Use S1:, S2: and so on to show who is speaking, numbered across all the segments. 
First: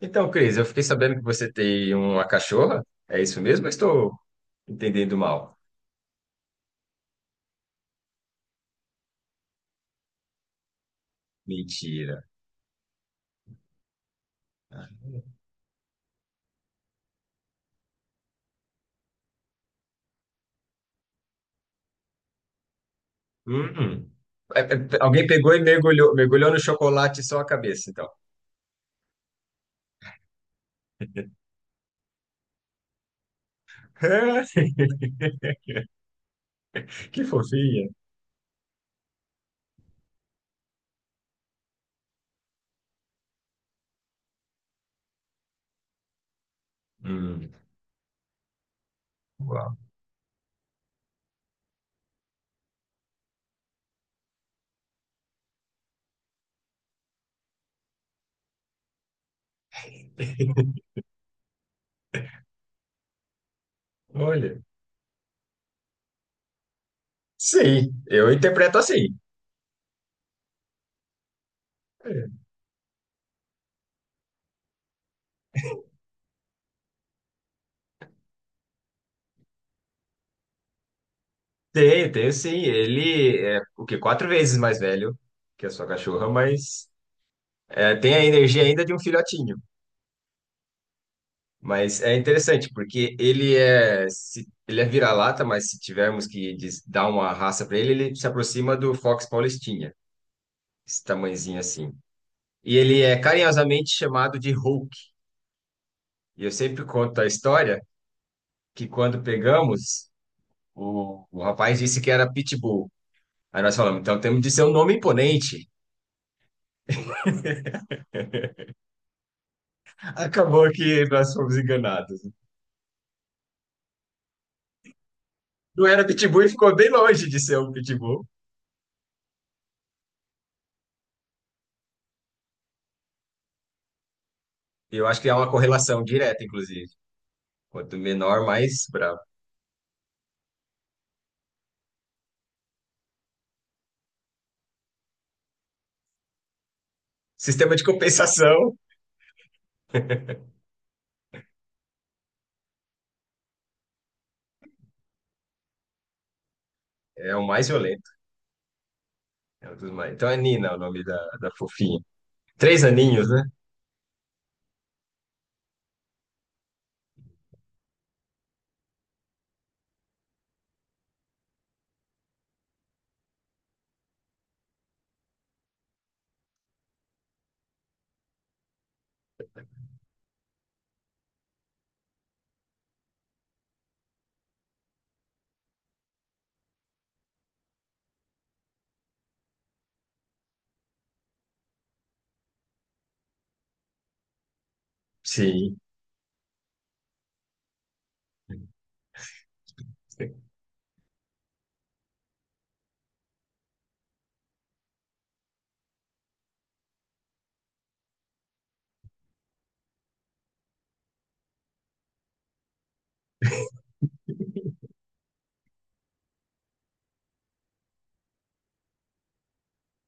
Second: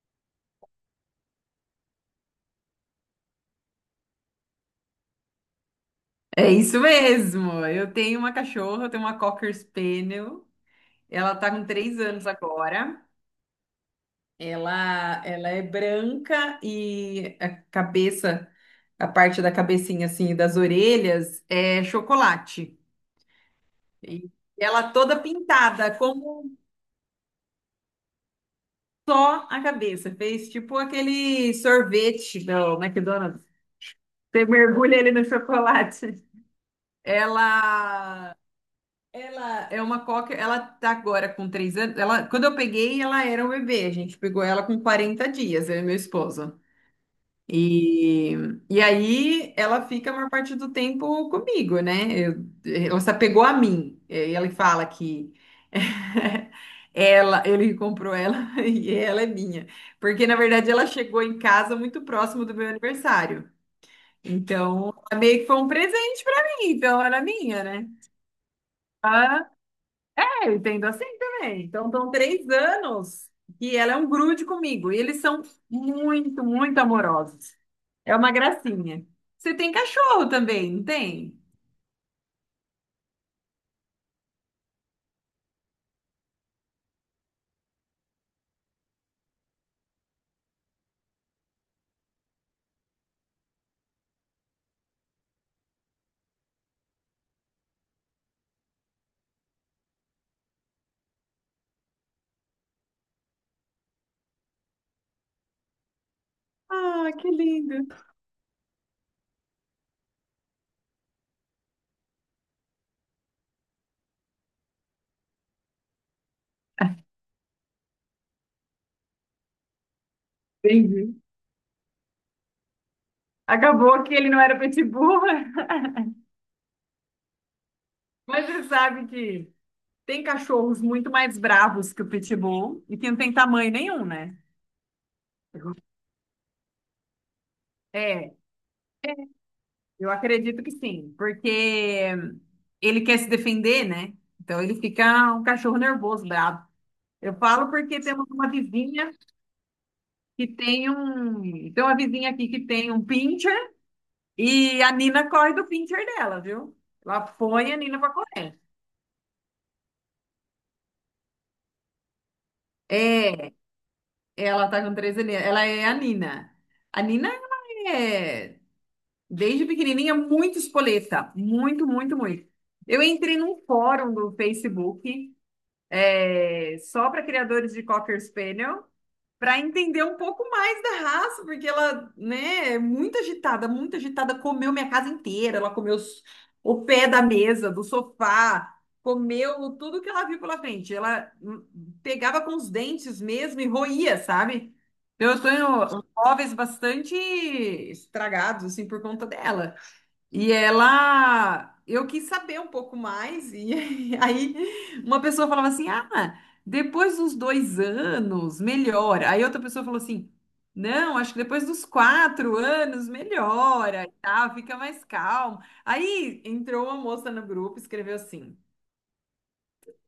S1: Então, Cris, eu fiquei sabendo que você tem uma cachorra. É isso mesmo? Eu estou entendendo mal.
S2: É isso mesmo. Eu tenho uma cachorra, eu tenho uma Cocker Spaniel. Ela tá com três
S1: Mentira.
S2: anos agora. Ela é branca e a cabeça, a parte da cabecinha assim, das orelhas é chocolate.
S1: Hum. Hum.
S2: E
S1: É, é.
S2: ela toda
S1: Alguém pegou e
S2: pintada,
S1: mergulhou, mergulhou
S2: como
S1: no chocolate só a cabeça, então.
S2: só a cabeça. Fez tipo aquele sorvete do McDonald's. Você mergulha ele no chocolate.
S1: Que fofinha.
S2: Ela Ela é uma cocker, ela tá agora com 3 anos. Ela, quando eu peguei, ela era um bebê. A gente pegou ela com 40 dias, eu e meu esposo.
S1: Hum.
S2: E, e aí
S1: Uau.
S2: ela fica a maior parte do tempo comigo, né? Eu, ela se apegou a mim. E aí ele fala que ele comprou ela e ela é minha. Porque, na verdade, ela chegou em casa muito próximo do meu aniversário.
S1: Olha.
S2: Então, ela meio que foi um presente pra mim, então era minha, né?
S1: Sim, eu interpreto assim.
S2: Ah, eu entendo assim também. Então, estão
S1: É.
S2: 3 anos e ela é um grude comigo. E eles são muito, muito amorosos. É uma gracinha. Você tem cachorro também, não tem?
S1: Tenho, tenho sim. Ele é o quê? 4 vezes mais velho que a sua cachorra, mas tem a energia ainda de um filhotinho. Mas é interessante, porque ele é vira-lata, mas se tivermos que dar uma raça para ele, ele se aproxima do Fox Paulistinha, esse tamanhozinho assim. E ele é carinhosamente chamado de Hulk. E eu sempre
S2: Ah,
S1: conto a
S2: que lindo.
S1: história que quando pegamos, o rapaz disse que era Pitbull. Aí nós falamos, então temos de ser um nome imponente. Acabou que
S2: Entendi.
S1: nós fomos enganados.
S2: Acabou que ele não era pitbull.
S1: Não era Pitbull e ficou bem longe de ser um Pitbull.
S2: Mas você sabe que tem cachorros muito mais bravos que o pitbull e que não tem tamanho nenhum, né?
S1: Eu acho que há uma correlação direta, inclusive. Quanto
S2: É,
S1: menor, mais bravo.
S2: eu acredito que sim, porque ele quer se defender, né? Então ele fica um cachorro nervoso, bravo. Eu falo
S1: Sistema de
S2: porque temos uma
S1: compensação
S2: vizinha que tem um. Tem uma vizinha aqui que tem um pincher e a Nina corre do pincher dela, viu? Ela
S1: é o mais
S2: põe a Nina
S1: violento.
S2: pra correr.
S1: É um dos mais... Então é Nina o nome da fofinha. 3 aninhos, né?
S2: É, ela tá com 13 anos. Ela é a Nina. A Nina, ela é, desde pequenininha, muito espoleta. Muito, muito, muito. Eu entrei num fórum do Facebook, só para criadores de Cocker Spaniel, para entender um pouco mais da raça, porque ela, né, é muito agitada, comeu minha casa inteira, ela comeu o pé da mesa, do sofá, comeu tudo que ela viu pela frente. Ela pegava com os dentes mesmo e roía, sabe? Então, eu
S1: Sim.
S2: tenho móveis bastante estragados, assim, por conta dela. E ela, eu quis saber um pouco mais, e aí uma pessoa falava assim: ah, depois dos 2 anos melhora. Aí outra pessoa falou assim: não, acho que depois dos 4 anos melhora e tal, fica mais calmo. Aí entrou uma moça no grupo e escreveu assim:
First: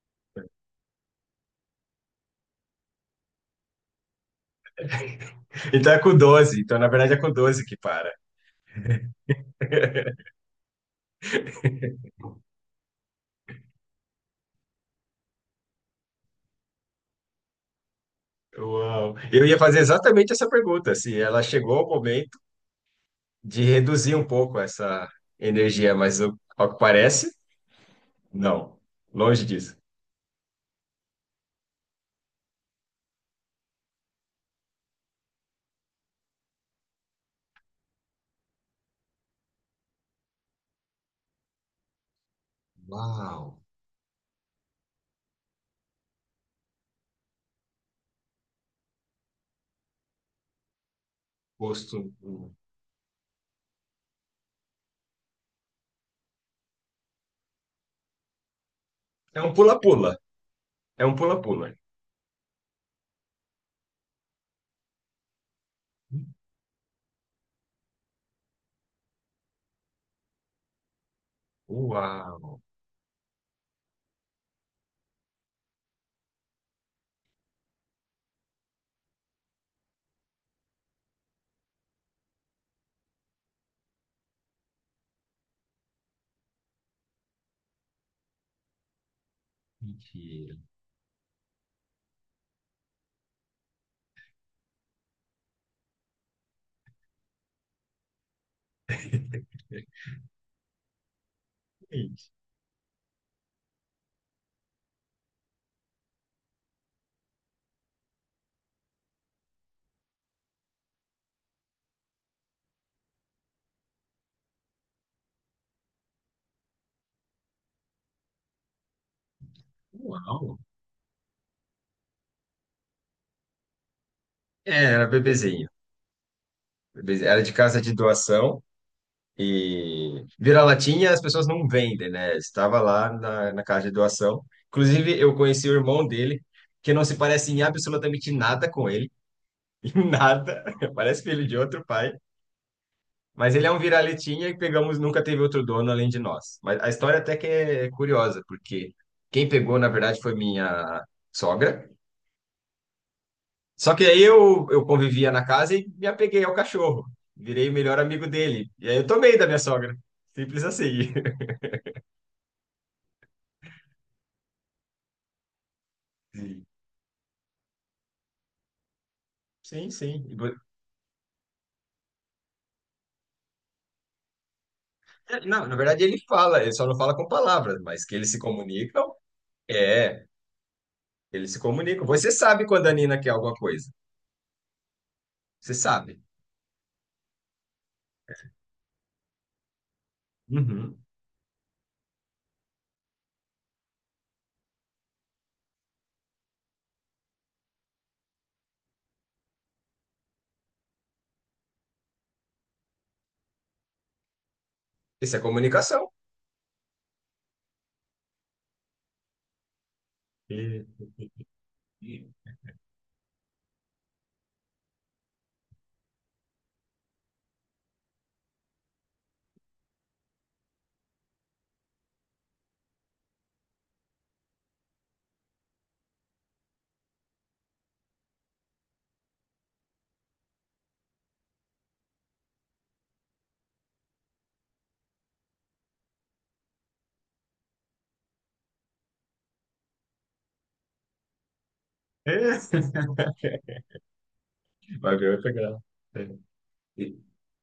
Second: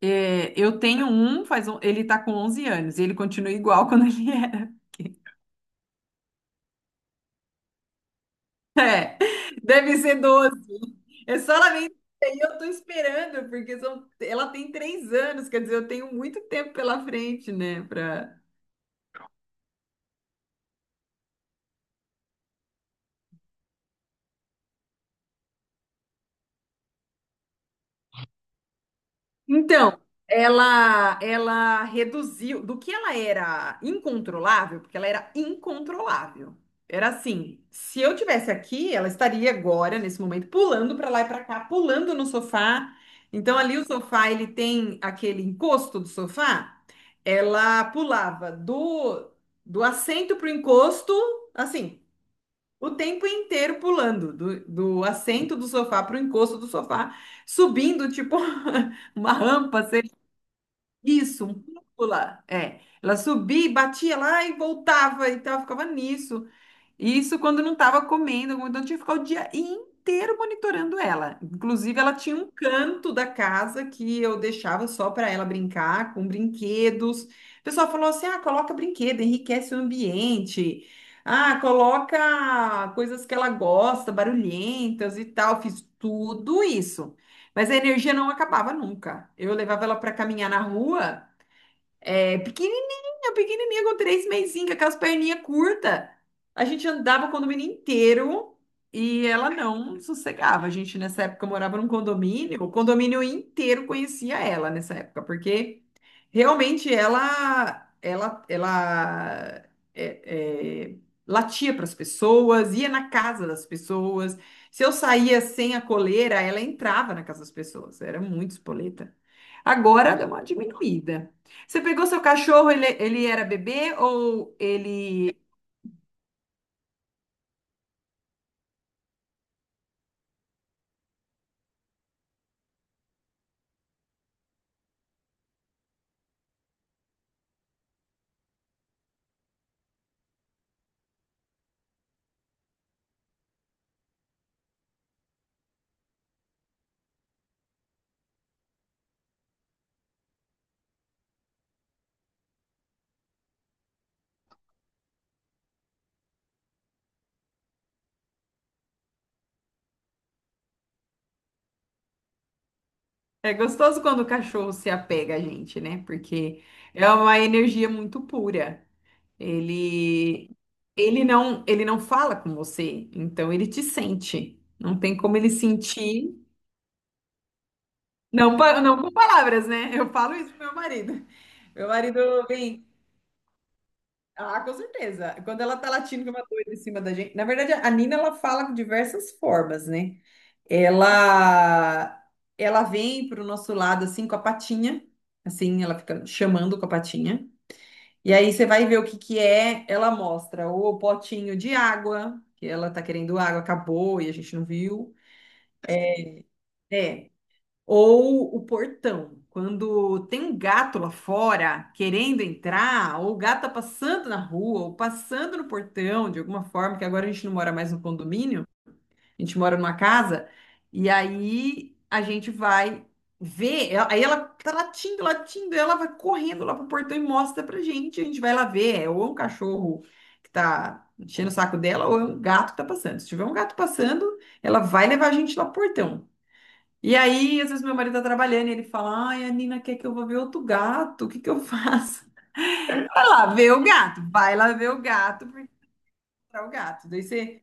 S2: eu tenho um, faz um, ele tá com 11 anos, e ele continua igual quando ele era.
S1: Então é com 12. Então, na verdade, é com 12 que para.
S2: Deve ser doze. É só ela me dizer, e eu tô esperando, porque ela tem 3 anos, quer dizer, eu tenho muito tempo pela frente, né.
S1: Uau. Eu ia fazer exatamente essa pergunta, se ela chegou ao momento de reduzir um pouco essa energia, mas ao que parece, não. Longe disso.
S2: Então, ela reduziu do que ela era incontrolável, porque ela era incontrolável. Era assim, se eu tivesse aqui, ela estaria agora nesse momento pulando para lá e para cá, pulando no sofá.
S1: Uau.
S2: Então ali o sofá, ele tem aquele encosto do sofá, ela pulava do assento pro encosto,
S1: Gosto.
S2: assim, o tempo inteiro pulando, do assento do sofá para o encosto do sofá, subindo, tipo, uma
S1: É um
S2: rampa, sei lá,
S1: pula-pula. É um
S2: isso, um
S1: pula-pula.
S2: cúpula. É, ela subia, e batia lá e voltava, então ela ficava nisso. E isso quando não estava comendo, então eu tinha que ficar o dia inteiro monitorando ela. Inclusive, ela tinha um
S1: Uau.
S2: canto da casa que eu deixava só para ela brincar com brinquedos. O pessoal falou assim: ah, coloca brinquedo, enriquece o ambiente. Ah, coloca coisas que ela gosta, barulhentas e tal. Fiz tudo isso. Mas a energia não acabava nunca. Eu levava ela para caminhar
S1: Mentira.
S2: na rua. É, pequenininha, pequenininha, com três mesinhas, com as perninhas curtas. A gente andava o condomínio inteiro e ela não sossegava. A gente, nessa época, morava num
S1: Gente.
S2: condomínio, o condomínio inteiro conhecia ela nessa época, porque realmente ela é, é, latia para as pessoas, ia na casa das pessoas. Se eu saía sem a coleira, ela entrava na casa das pessoas. Era muito espoleta. Agora deu uma
S1: Uau.
S2: diminuída. Você pegou seu cachorro, ele era bebê ou
S1: É, era
S2: ele
S1: bebezinho. Era de casa de doação e vira-latinha as pessoas não vendem, né? Estava lá na casa de doação. Inclusive, eu conheci o irmão dele, que não se parece em absolutamente nada com ele. Em nada. Parece filho de outro pai. Mas ele é um vira-latinha e pegamos, nunca teve outro dono além de nós. Mas a história até que é curiosa, porque quem pegou, na verdade, foi minha sogra. Só que aí eu convivia na casa e me apeguei ao cachorro. Virei o melhor amigo dele. E aí eu tomei da minha sogra. Simples assim.
S2: é gostoso quando o cachorro se apega a gente, né? Porque é uma energia muito pura.
S1: Sim, sim, sim.
S2: Ele ele não fala com você, então ele te sente. Não tem como ele
S1: Não, na verdade ele
S2: sentir,
S1: fala, ele só não fala com palavras, mas que eles se
S2: não com
S1: comunicam.
S2: palavras, né? Eu
S1: É,
S2: falo isso pro meu marido.
S1: eles se
S2: Meu
S1: comunicam.
S2: marido
S1: Você sabe quando
S2: vem,
S1: a Nina quer alguma coisa.
S2: ah, com certeza. Quando
S1: Você
S2: ela tá
S1: sabe.
S2: latindo com uma doida em cima da gente, na verdade a Nina ela fala de diversas formas, né?
S1: Uhum.
S2: Ela ela vem pro nosso lado assim com a patinha, assim, ela fica chamando com a patinha. E aí você vai ver o que que é, ela mostra o potinho de água, que ela tá querendo água, acabou e a gente não viu.
S1: Isso é comunicação.
S2: É. Ou o portão. Quando tem um
S1: E-
S2: gato lá fora
S1: e-
S2: querendo entrar, ou o gato tá passando na rua, ou passando no portão de alguma forma, que agora a gente não mora mais no condomínio. A gente mora numa casa e aí a gente vai ver. Aí ela tá latindo, latindo, e ela vai correndo lá pro portão e mostra pra gente. A gente vai lá ver. É, ou é um cachorro que tá enchendo o saco dela, ou é um gato que tá passando. Se tiver um gato passando, ela vai levar a gente lá pro portão. E aí, às vezes, meu marido tá trabalhando e ele fala: Ai, a Nina quer que eu vá ver outro gato, o que que eu faço?
S1: É.
S2: Vai lá ver o gato, vai lá ver o
S1: Vai ver, vai
S2: gato, porque
S1: pegar.
S2: é o gato. Daí você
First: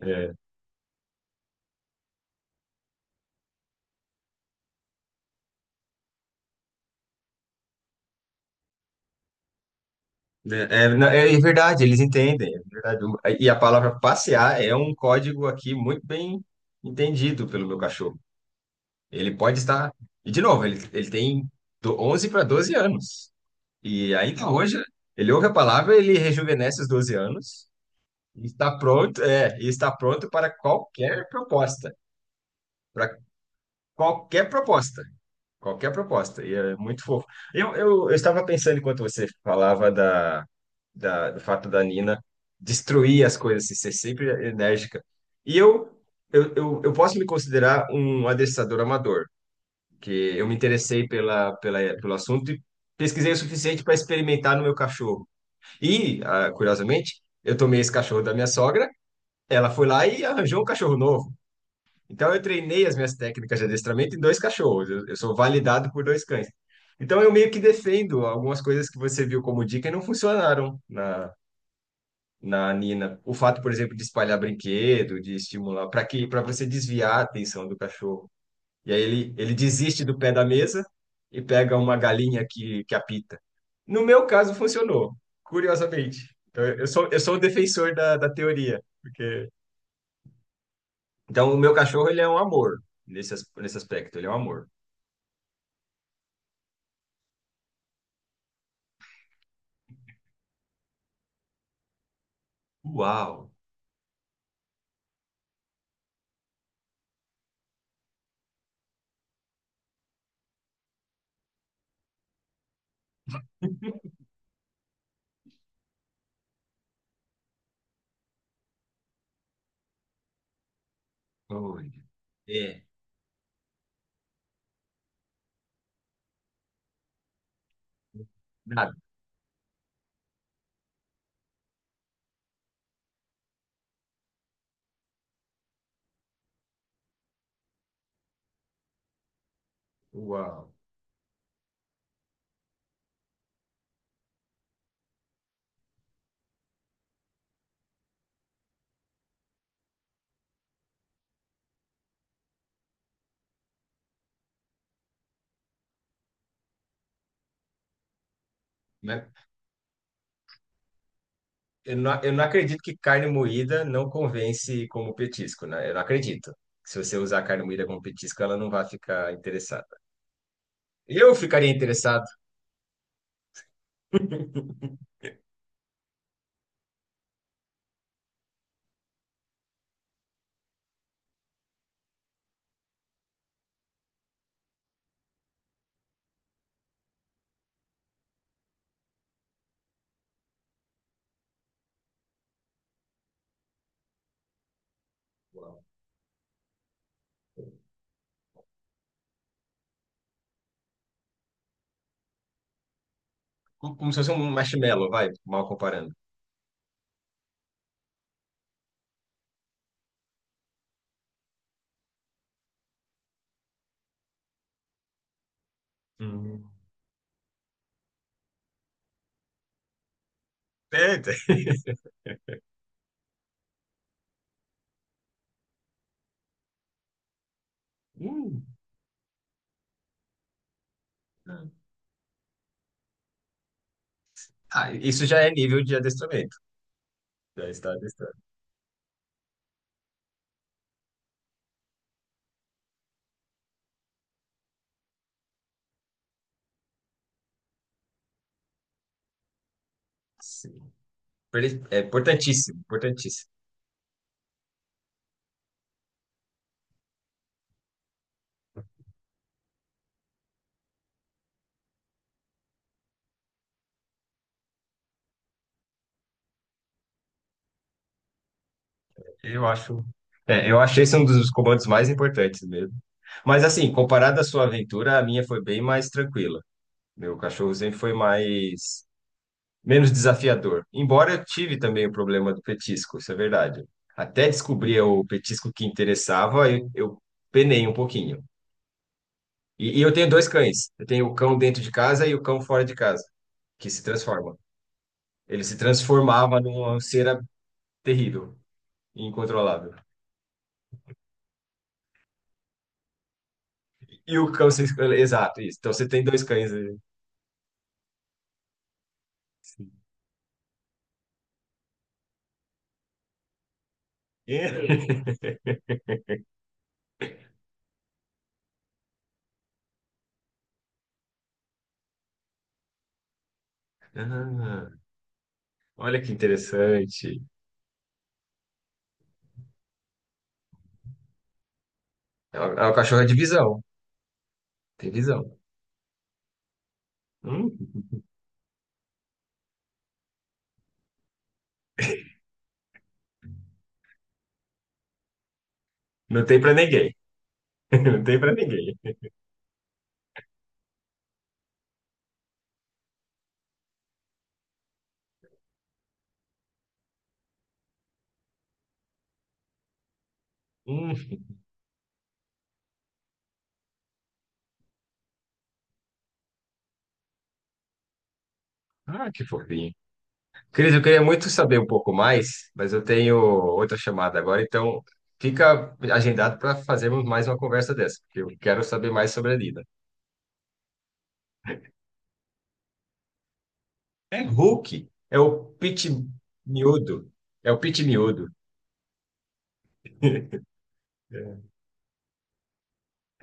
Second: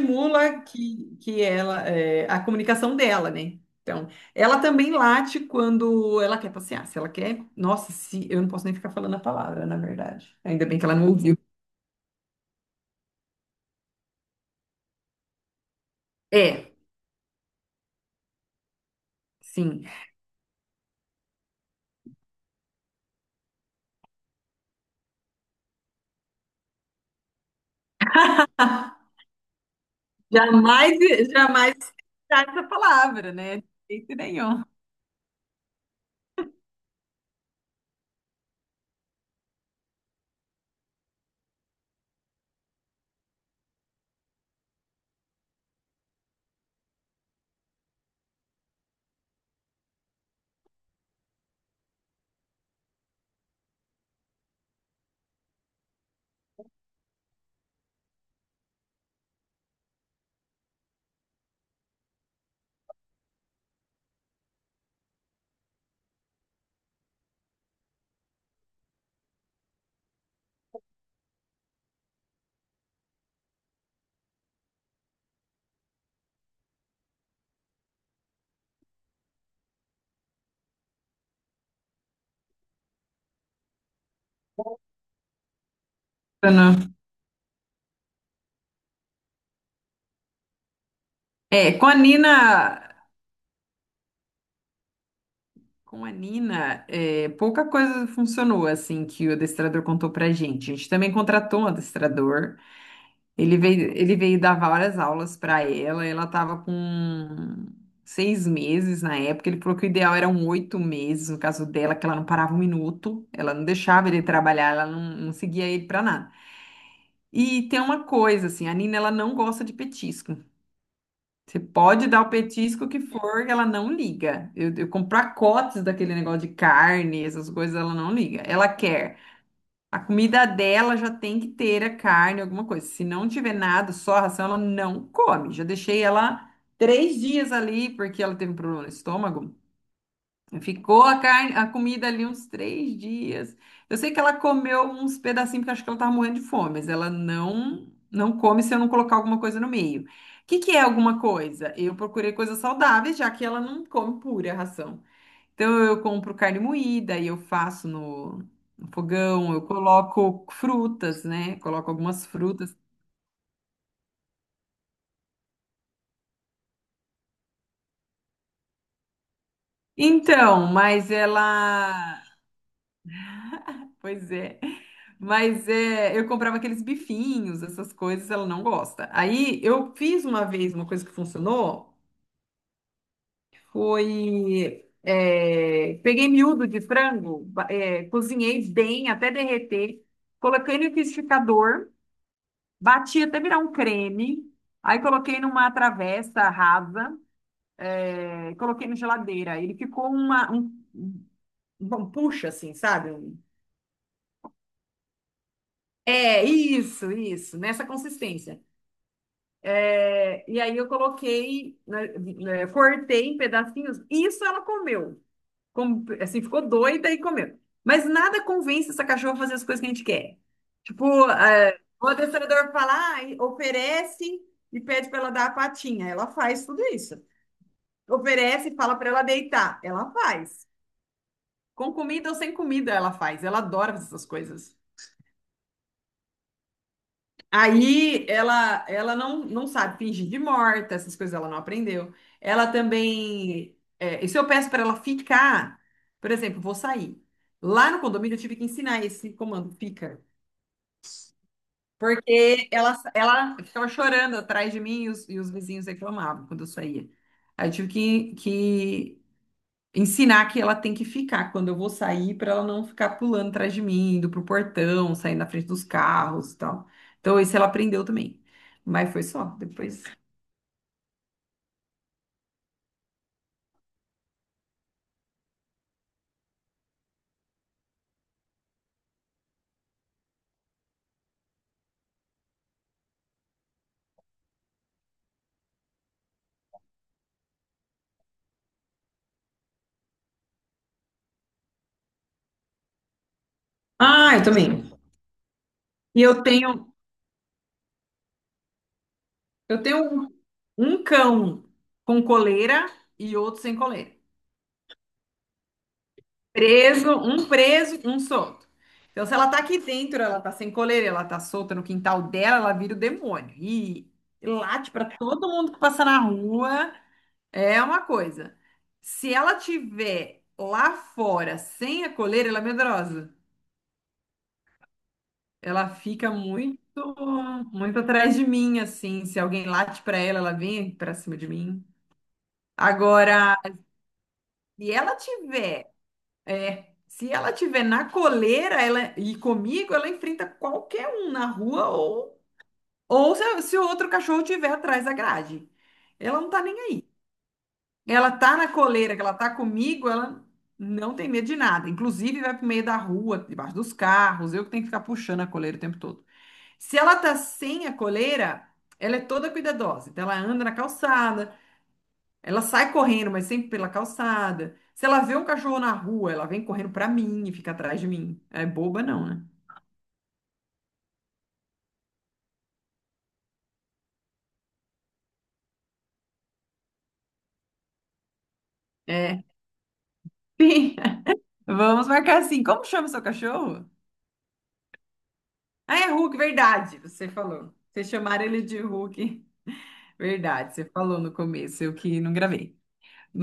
S1: É.
S2: que a comunicação dela, né? Então, ela também late quando ela quer passear. Se ela quer, nossa, se eu não posso nem ficar falando a palavra, na verdade. Ainda bem
S1: É,
S2: que
S1: é,
S2: ela
S1: não,
S2: não
S1: é
S2: ouviu.
S1: é verdade, eles entendem, é verdade. E a palavra passear é um código aqui muito bem
S2: É,
S1: entendido pelo meu cachorro. Ele pode
S2: sim.
S1: estar. E, de novo, ele tem do 11 para 12 anos. E ainda hoje, ele ouve a palavra, ele rejuvenesce os 12 anos e está pronto, e está pronto para
S2: Jamais,
S1: qualquer
S2: jamais
S1: proposta.
S2: citar essa
S1: Para
S2: palavra, né? De jeito
S1: qualquer
S2: nenhum.
S1: proposta. Qualquer proposta, e é muito fofo. Eu estava pensando enquanto você falava do fato da Nina destruir as coisas, assim, ser sempre enérgica. E eu posso me considerar um adestrador amador, que eu me interessei pelo assunto e pesquisei o suficiente para experimentar no meu cachorro. E, curiosamente, eu tomei esse cachorro da minha sogra, ela foi lá e arranjou um cachorro novo. Então, eu treinei as minhas técnicas de adestramento em dois cachorros. Eu sou validado por dois cães. Então, eu meio que defendo algumas coisas que você viu como dica e não funcionaram na Nina. O fato, por exemplo, de espalhar brinquedo, de estimular, para você desviar a atenção do cachorro. E aí ele desiste do pé da mesa e pega uma galinha que apita. No meu caso, funcionou, curiosamente. Então, eu
S2: Não.
S1: sou, eu sou o defensor da teoria, porque... Então, o
S2: É,
S1: meu cachorro, ele é um amor nesse aspecto, ele é um amor.
S2: Com a Nina, pouca coisa funcionou assim que o adestrador contou pra gente. A gente também contratou um adestrador.
S1: Uau!
S2: Ele veio dar várias aulas para ela. Ela estava com 6 meses na época. Ele falou que o ideal eram 8 meses, no caso dela, que ela não parava um minuto, ela não deixava ele trabalhar, ela não, não seguia ele para nada. E tem uma coisa, assim, a Nina, ela não gosta de petisco. Você
S1: Oi.
S2: pode dar o
S1: É,
S2: petisco que for, que ela não liga. Eu compro pacotes daquele negócio de carne, essas coisas, ela não liga. Ela
S1: nada.
S2: quer. A comida dela já tem que ter a carne, alguma coisa. Se não tiver nada, só a ração, ela não come. Já deixei ela 3 dias ali, porque ela teve um problema no estômago.
S1: Uau!
S2: Ficou a carne, a comida ali uns 3 dias. Eu sei que ela comeu uns pedacinhos, porque acho que ela tava morrendo de fome, mas ela não, não come se eu não colocar alguma coisa no meio. O que que é alguma coisa? Eu procurei coisas saudáveis, já que ela não come pura ração. Então eu compro carne moída e eu faço no
S1: Né?
S2: fogão, eu coloco frutas, né? Coloco
S1: Eu não,
S2: algumas
S1: eu não
S2: frutas.
S1: acredito que carne moída não convence como petisco, né? Eu não acredito. Se você usar carne moída como petisco, ela não vai ficar interessada.
S2: Então, mas
S1: Eu ficaria
S2: ela,
S1: interessado.
S2: pois é. Mas é, eu comprava aqueles bifinhos, essas coisas, ela não gosta. Aí eu fiz uma vez uma coisa que funcionou, peguei miúdo de frango, cozinhei bem até derreter, coloquei no liquidificador. Bati até virar um creme. Aí coloquei numa
S1: Uau.
S2: travessa rasa, coloquei na geladeira. Ele ficou um puxa, assim, sabe? Um-
S1: Como se fosse um marshmallow, vai, mal comparando.
S2: É, isso, nessa consistência. É, e aí eu coloquei, né, cortei em pedacinhos. Isso ela comeu. Assim, ficou
S1: Hum.
S2: doida e comeu. Mas nada convence essa cachorra a fazer as coisas que a gente quer.
S1: É.
S2: Tipo, o adestrador fala, ah, oferece e pede para ela dar a patinha. Ela faz tudo isso.
S1: Hum.
S2: Oferece e fala para ela deitar. Ela faz. Com comida ou sem comida, ela faz. Ela adora fazer essas coisas.
S1: Ah, isso já é nível de adestramento. Já está adestrado.
S2: Ela não, não sabe fingir de morta, essas coisas ela não aprendeu. Ela também. E se eu peço para ela ficar, por exemplo, vou sair. Lá no condomínio eu tive que ensinar esse comando, fica.
S1: Sim. É
S2: Porque
S1: importantíssimo,
S2: ela,
S1: importantíssimo.
S2: ela ficava chorando atrás de mim e e os vizinhos reclamavam quando eu saía. Aí eu tive que ensinar que ela tem que ficar quando eu vou sair para ela não ficar pulando atrás de mim, indo pro portão, saindo na frente dos carros e tal. Então, isso ela aprendeu também. Mas foi só,
S1: Eu
S2: depois.
S1: acho. É, eu achei esse um dos comandos mais importantes mesmo. Mas assim, comparado à sua aventura, a minha foi bem mais tranquila. Meu cachorro sempre foi mais menos desafiador. Embora eu tive também o problema do petisco, isso é verdade. Até descobrir o petisco que interessava, eu penei um pouquinho. E eu tenho dois cães. Eu tenho o cão dentro de casa e o cão fora de casa, que se
S2: Ah, eu
S1: transforma.
S2: também.
S1: Ele se
S2: E eu
S1: transformava
S2: tenho,
S1: numa cera terrível,
S2: eu
S1: incontrolável.
S2: tenho um, um cão com coleira e outro sem coleira.
S1: E o cão se... Exato, isso. Então você tem dois cães aí.
S2: Preso, um solto. Então, se ela tá aqui
S1: Sim.
S2: dentro, ela tá sem coleira, ela tá solta no quintal dela, ela vira o demônio. E late pra todo mundo que passa na rua. É uma coisa. Se ela tiver lá fora sem a coleira, ela é medrosa.
S1: Ah,
S2: Ela
S1: olha que
S2: fica muito,
S1: interessante.
S2: muito atrás de mim, assim. Se alguém late pra ela, ela vem pra cima de mim.
S1: É o cachorro é de
S2: Agora,
S1: visão.
S2: se
S1: Tem
S2: ela
S1: visão.
S2: tiver, se ela
S1: Hum,
S2: tiver na coleira, ela e comigo, ela enfrenta qualquer um na rua ou se o outro cachorro tiver atrás da grade. Ela
S1: não
S2: não
S1: tem
S2: tá
S1: pra
S2: nem.
S1: ninguém. Não
S2: Ela
S1: tem pra
S2: tá na
S1: ninguém.
S2: coleira, que ela tá comigo, ela não tem medo de nada. Inclusive, vai pro meio da rua, debaixo dos carros, eu que tenho que ficar puxando a coleira o tempo todo. Se ela tá sem a coleira, ela é toda cuidadosa. Então, ela anda na
S1: Hum,
S2: calçada, ela sai correndo, mas sempre pela calçada. Se ela vê um cachorro na rua, ela vem correndo pra mim e fica atrás de mim. É boba, não,
S1: ah,
S2: né?
S1: que fofinho. Cris, eu queria muito saber um pouco mais, mas eu tenho outra chamada agora, então fica agendado para fazermos mais uma conversa dessa, porque eu quero saber mais
S2: É.
S1: sobre a Lina.
S2: Sim. Vamos marcar assim. Como chama seu cachorro?
S1: É Hulk, é o
S2: Ah,
S1: Pit
S2: é Hulk, verdade. Você
S1: Miúdo, é
S2: falou.
S1: o Pit
S2: Vocês chamaram
S1: Miúdo.
S2: ele de Hulk. Verdade, você falou no começo, eu que não gravei.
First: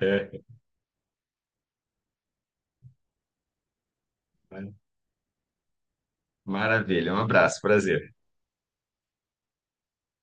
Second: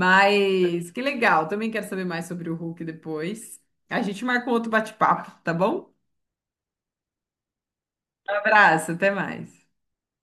S1: É.
S2: que legal, também quero saber mais sobre o Hulk depois. A gente marca um outro bate-papo, tá bom?
S1: Maravilha, um abraço, prazer.
S2: Um abraço, até mais.